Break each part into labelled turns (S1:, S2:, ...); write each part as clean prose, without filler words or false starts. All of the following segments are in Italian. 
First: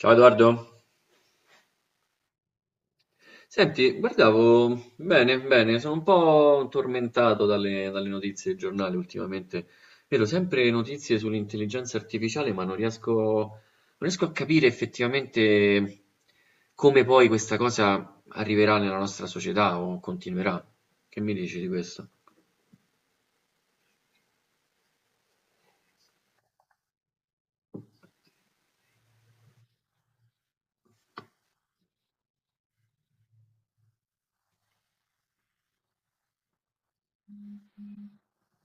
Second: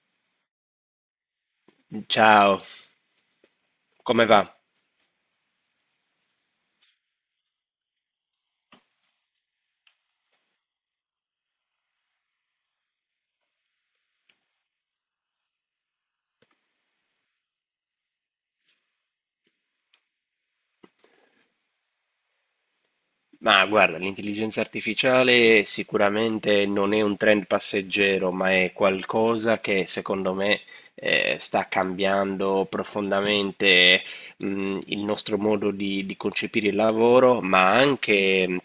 S1: Ciao Edoardo,
S2: Ciao,
S1: senti,
S2: come va?
S1: guardavo bene, sono un po' tormentato dalle notizie del giornale ultimamente. Vedo sempre notizie sull'intelligenza artificiale, ma non riesco, non riesco a capire effettivamente come poi questa cosa arriverà nella nostra società o continuerà. Che mi dici di questo?
S2: Ma guarda, l'intelligenza artificiale sicuramente non è un trend passeggero, ma è qualcosa che secondo me sta cambiando profondamente il nostro modo di concepire il lavoro, ma anche,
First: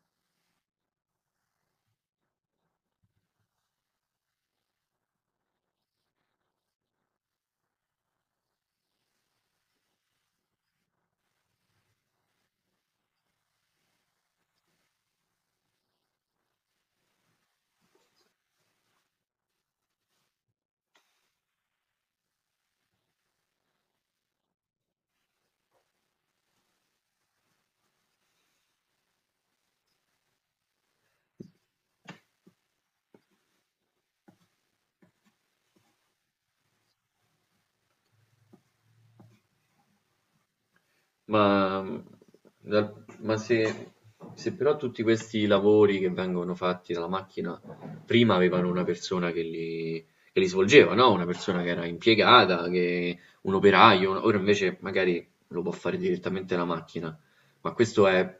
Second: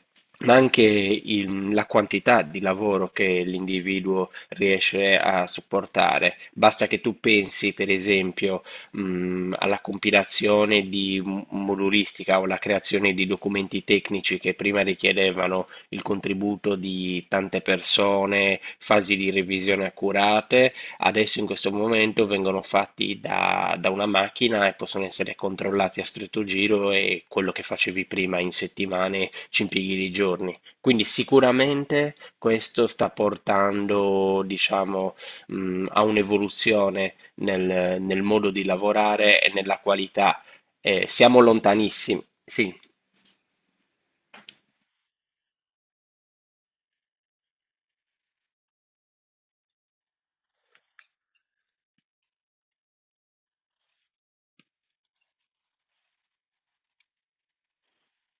S2: ma anche il- la quantità di lavoro che l'individuo riesce a sopportare. Basta che tu pensi, per esempio, alla compilazione di modulistica o alla creazione di documenti tecnici che prima richiedevano il contributo di tante persone, fasi di revisione accurate. Adesso in questo momento vengono fatti da una macchina e possono essere controllati a stretto giro, e quello che facevi prima in settimane ci impieghi di giorni. Quindi sicuramente questo sta portando, diciamo, a un'evoluzione nel modo di lavorare e nella qualità. Siamo
S1: Ma, mm,
S2: lontanissimi, sì.
S1: dal- ma se, Se però tutti questi lavori che vengono fatti dalla macchina prima avevano una persona che li svolgeva, no? Una persona che era impiegata, che, un operaio, ora invece magari lo può fare direttamente la macchina. Ma questo è,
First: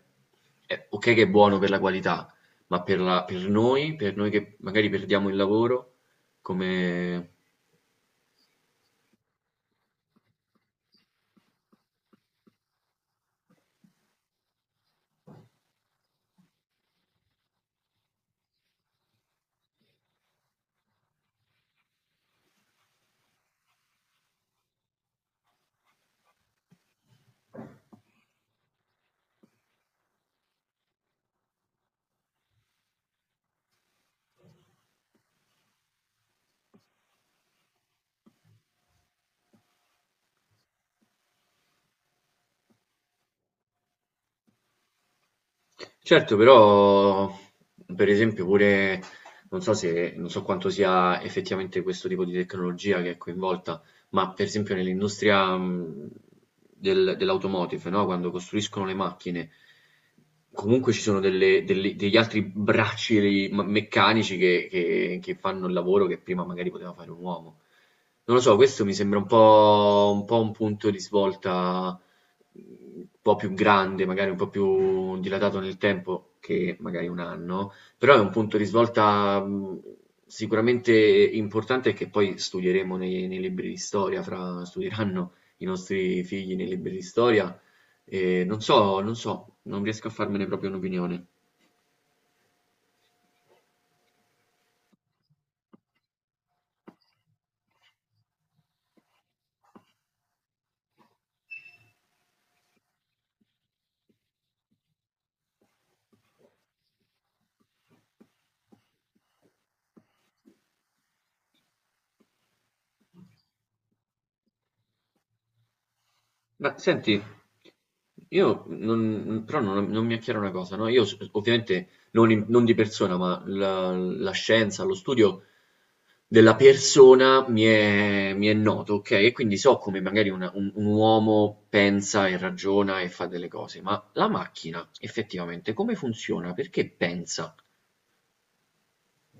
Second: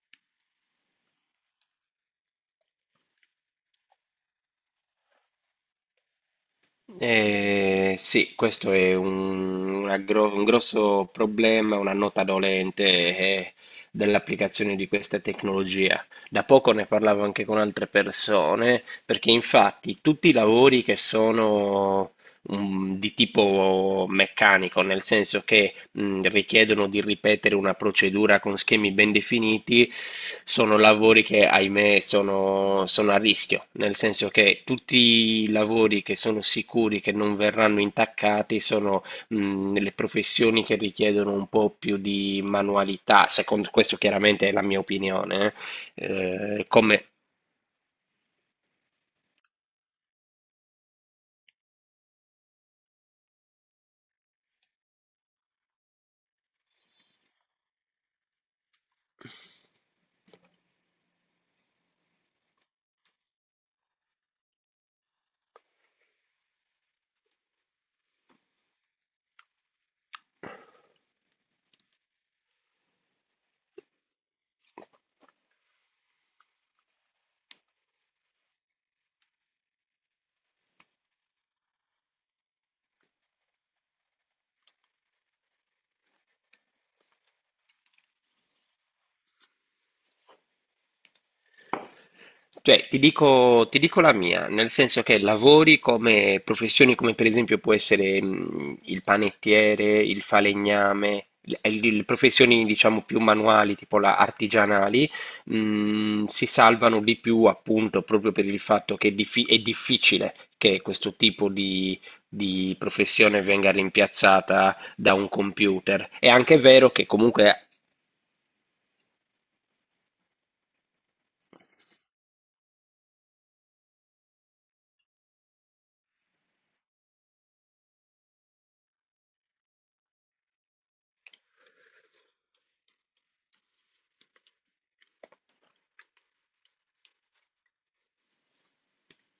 S1: è ok che è buono per la qualità, ma per noi che magari perdiamo il lavoro, come?
S2: Sì, questo è un grosso problema, una nota dolente eh, dell'applicazione di questa tecnologia. Da poco ne parlavo anche con altre persone, perché infatti tutti i lavori che sono di tipo meccanico, nel senso che richiedono di ripetere una procedura con schemi ben definiti, sono lavori che, ahimè, sono a rischio, nel senso che tutti i lavori che sono sicuri che non verranno intaccati sono le professioni che richiedono un po' più di manualità. Secondo questo, chiaramente, è la mia opinione. eh,
S1: Certo,
S2: Eh, come...
S1: però per esempio pure non so quanto sia effettivamente questo tipo di tecnologia che è coinvolta, ma per esempio nell'industria dell'automotive, no? Quando costruiscono le macchine, comunque ci sono degli altri bracci meccanici che fanno il lavoro che prima magari poteva fare un uomo. Non lo so, questo mi sembra un po' un punto di svolta un po' più grande, magari un po' più dilatato nel tempo che magari un anno, però è un punto di svolta sicuramente importante che poi studieremo nei libri di storia, studieranno i nostri figli nei libri di storia. E non so, non riesco a farmene proprio un'opinione.
S2: Cioè, ti dico la mia, nel senso che lavori come professioni come per esempio può essere il panettiere, il falegname, le professioni diciamo più manuali, tipo la artigianali, si salvano di più, appunto, proprio per il fatto che è difficile che questo tipo di professione venga rimpiazzata da un computer. È anche
S1: Ma
S2: vero che
S1: senti,
S2: comunque.
S1: io non, però non, non mi è chiara una cosa, no? Io ovviamente non di persona, ma la scienza, lo studio della persona mi è noto, ok? E quindi so come magari un uomo pensa e ragiona e fa delle cose, ma la macchina effettivamente come funziona? Perché pensa?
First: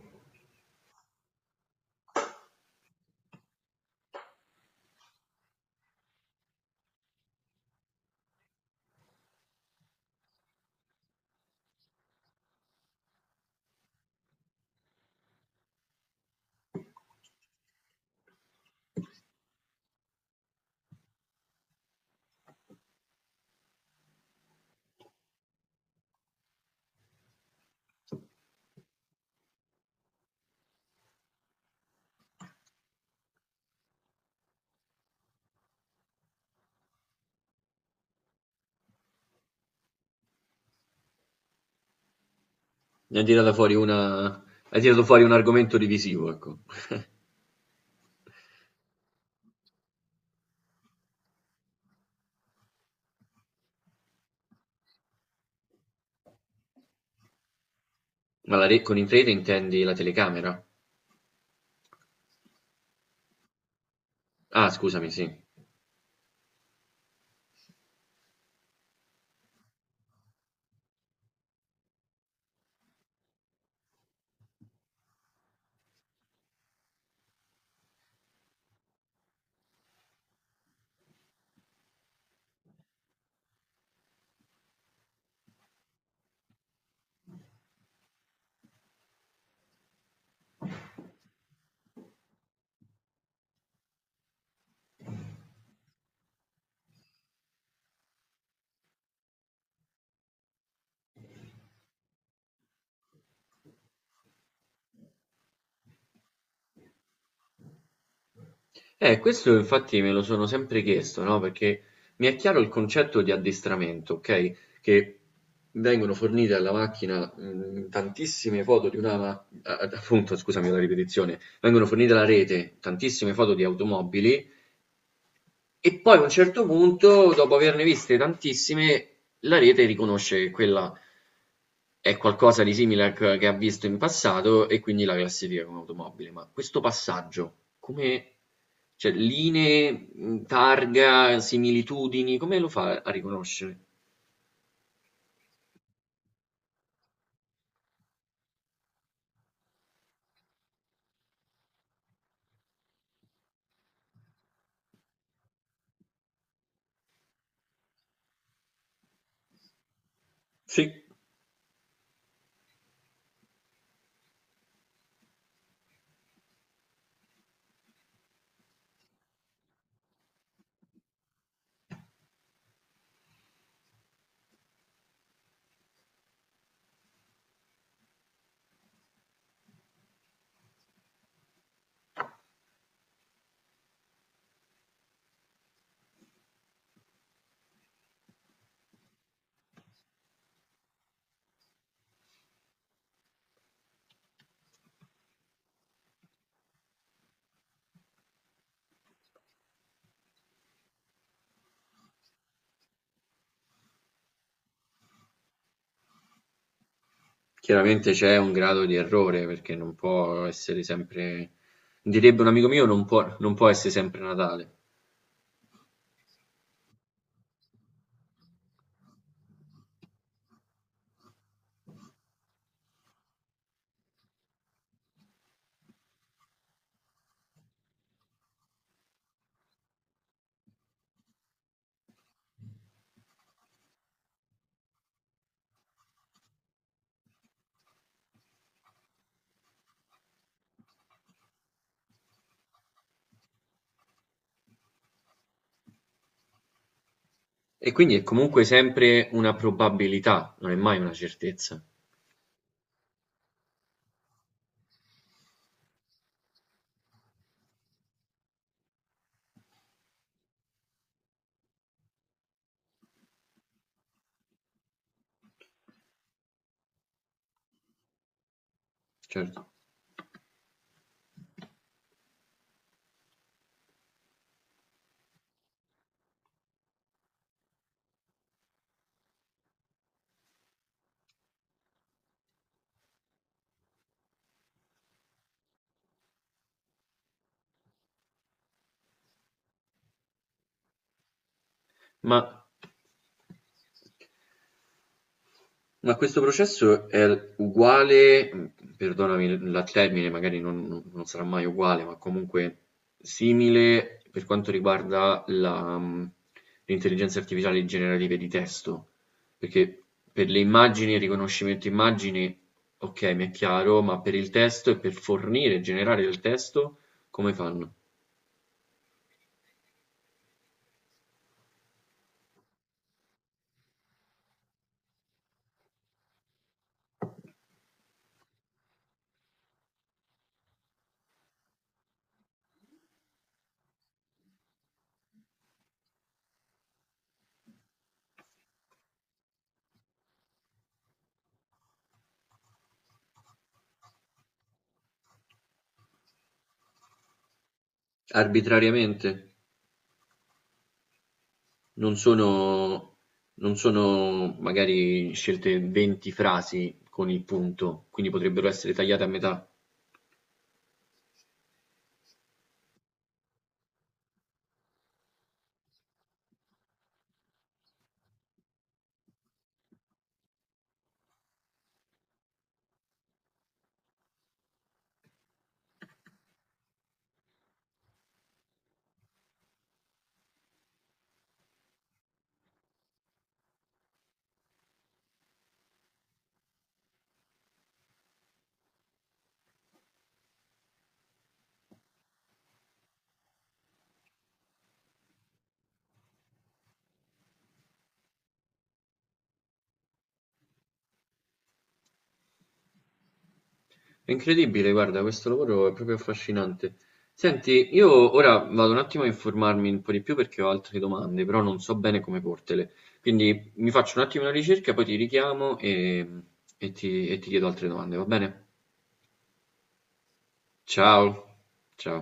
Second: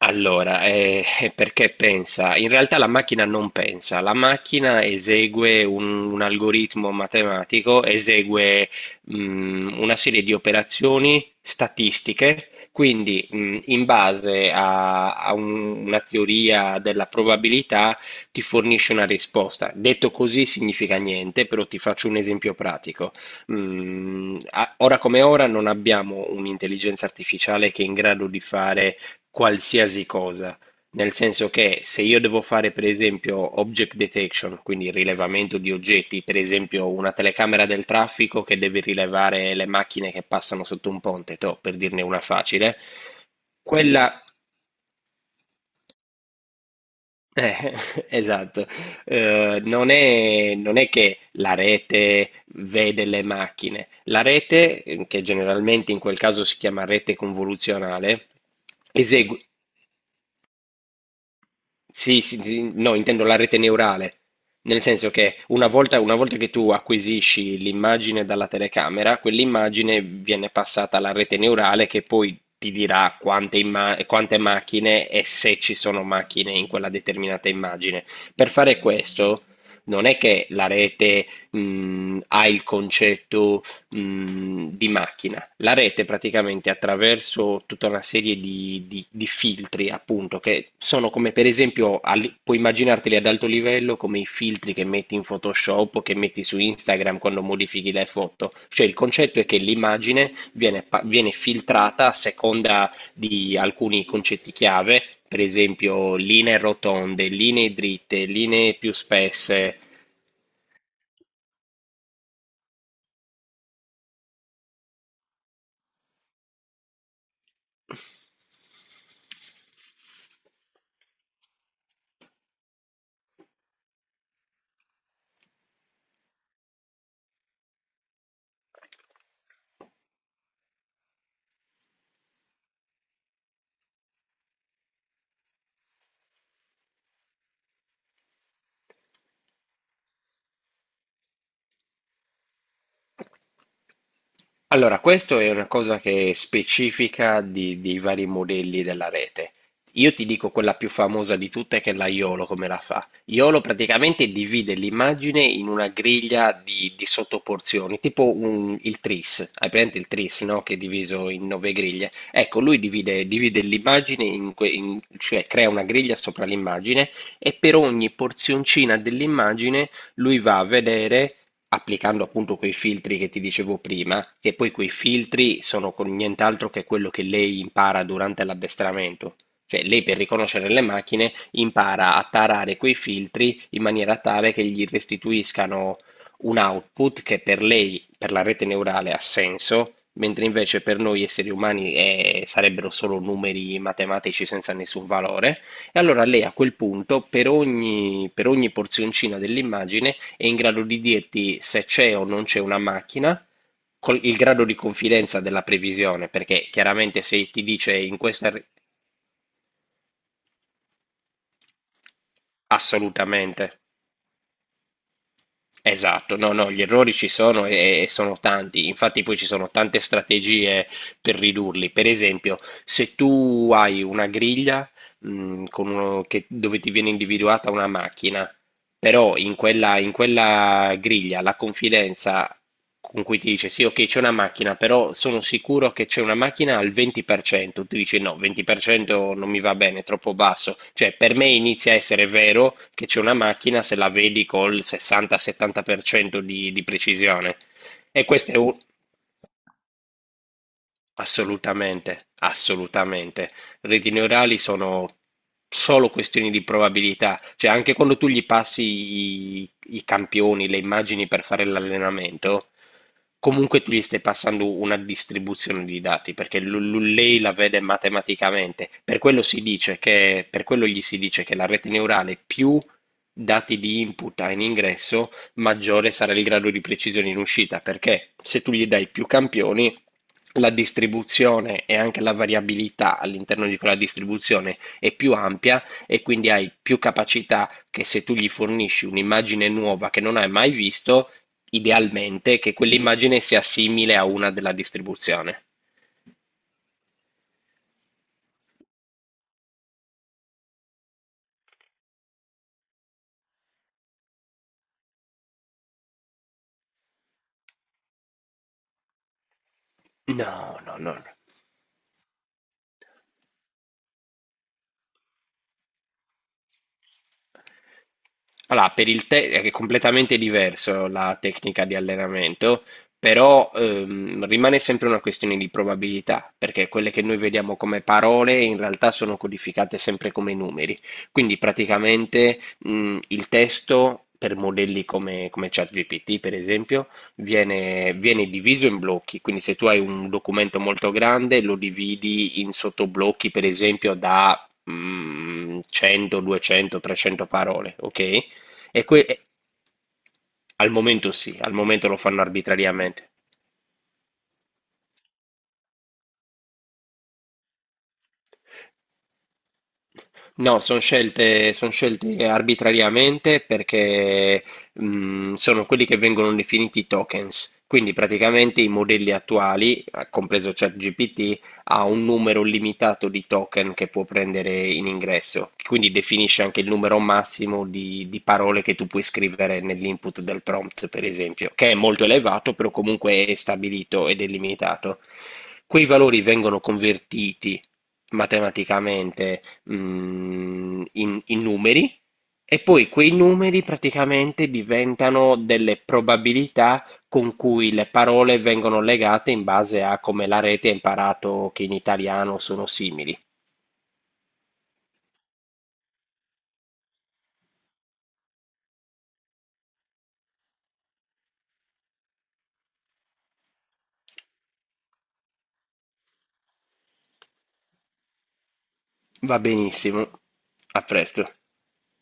S2: Allora, è perché pensa: in realtà la macchina non pensa, la macchina esegue un algoritmo matematico, esegue una serie di operazioni statistiche, quindi in base a una teoria della probabilità ti fornisce una risposta. Detto così significa niente, però ti faccio un esempio pratico. Ora come ora non abbiamo un'intelligenza artificiale che è in grado di fare qualsiasi cosa, nel senso che se io devo fare per esempio object detection, quindi il rilevamento di oggetti, per esempio una telecamera del traffico che deve rilevare le macchine che passano sotto un ponte, toh, per dirne una facile.
S1: Ne hai tirata fuori
S2: quella...
S1: una, hai tirato fuori un argomento divisivo, ecco.
S2: eh, esatto. Non è che la rete vede le macchine; la rete, che generalmente in quel caso si chiama rete convoluzionale,
S1: Ma con il rete
S2: esegue.
S1: intendi la telecamera?
S2: Sì, sì, sì, no, intendo la rete neurale,
S1: Ah,
S2: nel
S1: scusami,
S2: senso
S1: sì.
S2: che una volta che tu acquisisci l'immagine dalla telecamera, quell'immagine viene passata alla rete neurale, che poi ti dirà quante macchine, e se ci sono macchine in quella determinata immagine. Per fare questo, non è che la rete, ha il concetto, di macchina. La rete praticamente, attraverso tutta una serie di filtri, appunto, che sono come, per esempio, puoi immaginarteli ad alto livello come i filtri che metti in Photoshop o che metti su Instagram quando modifichi le foto. Cioè, il concetto è che l'immagine viene filtrata a seconda di alcuni concetti chiave, per esempio linee rotonde, linee dritte, linee più
S1: Questo
S2: spesse.
S1: infatti me lo sono sempre chiesto, no? Perché mi è chiaro il concetto di addestramento, ok? Che vengono fornite alla macchina tantissime foto di una, ma- a- a- appunto, scusami la ripetizione, vengono fornite alla rete tantissime foto di automobili e poi a un certo punto, dopo averne viste tantissime, la rete riconosce che quella è qualcosa di simile a che ha visto in passato e quindi la classifica come automobile. Ma questo passaggio, come, cioè, linee, targa, similitudini, come lo fa a riconoscere?
S2: Allora, questo è una cosa che è specifica dei vari modelli della rete. Io ti dico quella più famosa di tutte, che è la YOLO, come la fa. YOLO praticamente divide l'immagine in una griglia di sottoporzioni, tipo il tris. Hai presente il tris, no? Che è
S1: Sì.
S2: diviso in nove griglie. Ecco, lui divide l'immagine, cioè crea una griglia sopra l'immagine, e per ogni porzioncina dell'immagine lui va a vedere, applicando appunto quei filtri che ti dicevo prima, e poi quei filtri sono con nient'altro che quello che lei impara durante l'addestramento. Cioè, lei per riconoscere le macchine impara a tarare quei filtri in maniera tale che gli restituiscano un output che per lei, per la rete neurale, ha senso, mentre invece per noi esseri umani sarebbero solo numeri matematici senza nessun valore. E allora lei a quel punto, per ogni porzioncina dell'immagine, è in grado di dirti se c'è o non c'è una macchina, il grado di confidenza della previsione. Perché chiaramente se ti dice
S1: Chiaramente
S2: in
S1: c'è
S2: questa...
S1: un
S2: ri-
S1: grado di errore perché non può essere sempre, direbbe un amico mio, non
S2: Assolutamente.
S1: può essere sempre Natale.
S2: Esatto, no, no, gli errori ci sono e sono tanti, infatti poi ci sono tante strategie per ridurli. Per esempio, se tu hai una griglia con dove ti viene individuata una macchina, però in quella griglia la confidenza con cui ti dice sì, ok, c'è una macchina, però sono sicuro che c'è una macchina al 20%. Tu dici no, 20% non mi va bene, è troppo basso. Cioè, per me inizia a essere vero che c'è una macchina se la vedi col 60-70% di precisione.
S1: E quindi è
S2: E questo è
S1: comunque
S2: un...
S1: sempre una probabilità, non è mai una certezza.
S2: Assolutamente, assolutamente. Reti neurali sono solo questioni di probabilità, cioè anche quando tu gli passi i campioni, le immagini per fare l'allenamento, comunque tu gli stai passando una distribuzione di dati, perché lei la vede matematicamente. Per quello si
S1: Certo.
S2: dice che, per quello gli si dice che la rete neurale più dati di input ha in ingresso, maggiore sarà il grado di precisione in uscita, perché se tu gli dai più campioni, la distribuzione e anche la variabilità all'interno di quella distribuzione è più ampia, e quindi hai più capacità che, se tu gli fornisci un'immagine nuova che non hai mai visto,
S1: Ma
S2: idealmente che quell'immagine sia simile a una della distribuzione.
S1: Ma questo processo è uguale, perdonami la termine, magari non sarà mai uguale, ma comunque simile per quanto riguarda la, l'intelligenza artificiale generativa di testo, perché per le
S2: No, no,
S1: immagini,
S2: no,
S1: il
S2: no.
S1: riconoscimento immagini, ok, mi è chiaro, ma per il testo e per fornire e generare il testo, come fanno?
S2: Allora, per il te è completamente diverso la tecnica di allenamento, però rimane sempre una questione di probabilità, perché quelle che noi vediamo come parole in realtà sono codificate sempre come numeri. Quindi praticamente il testo per modelli come ChatGPT, per esempio, viene diviso in blocchi. Quindi se tu hai un documento molto grande, lo dividi in sottoblocchi, per esempio, da 100, 200, 300 parole, ok? E que-
S1: Arbitrariamente?
S2: e- al momento sì, al momento
S1: Non
S2: lo fanno
S1: sono,
S2: arbitrariamente.
S1: non sono magari scelte 20 frasi con il punto, quindi potrebbero essere tagliate a metà.
S2: No, sono scelte arbitrariamente, perché sono quelli che vengono definiti tokens. Quindi praticamente i modelli attuali, compreso ChatGPT, ha un numero limitato di token che può prendere in ingresso. Quindi definisce anche il numero massimo di parole che tu puoi scrivere nell'input del prompt, per esempio, che è molto elevato, però comunque è stabilito ed è limitato. Quei valori vengono convertiti matematicamente in numeri, e poi quei numeri praticamente diventano delle probabilità con cui le parole vengono legate in base a come la rete ha imparato che in italiano sono simili.
S1: È incredibile, guarda, questo lavoro è proprio affascinante. Senti, io ora vado un attimo a informarmi un po' di più perché ho altre domande, però non so bene come portele. Quindi mi faccio un attimo una ricerca, poi ti richiamo e ti chiedo altre domande, va bene?
S2: Va benissimo, a
S1: Ciao,
S2: presto.
S1: ciao.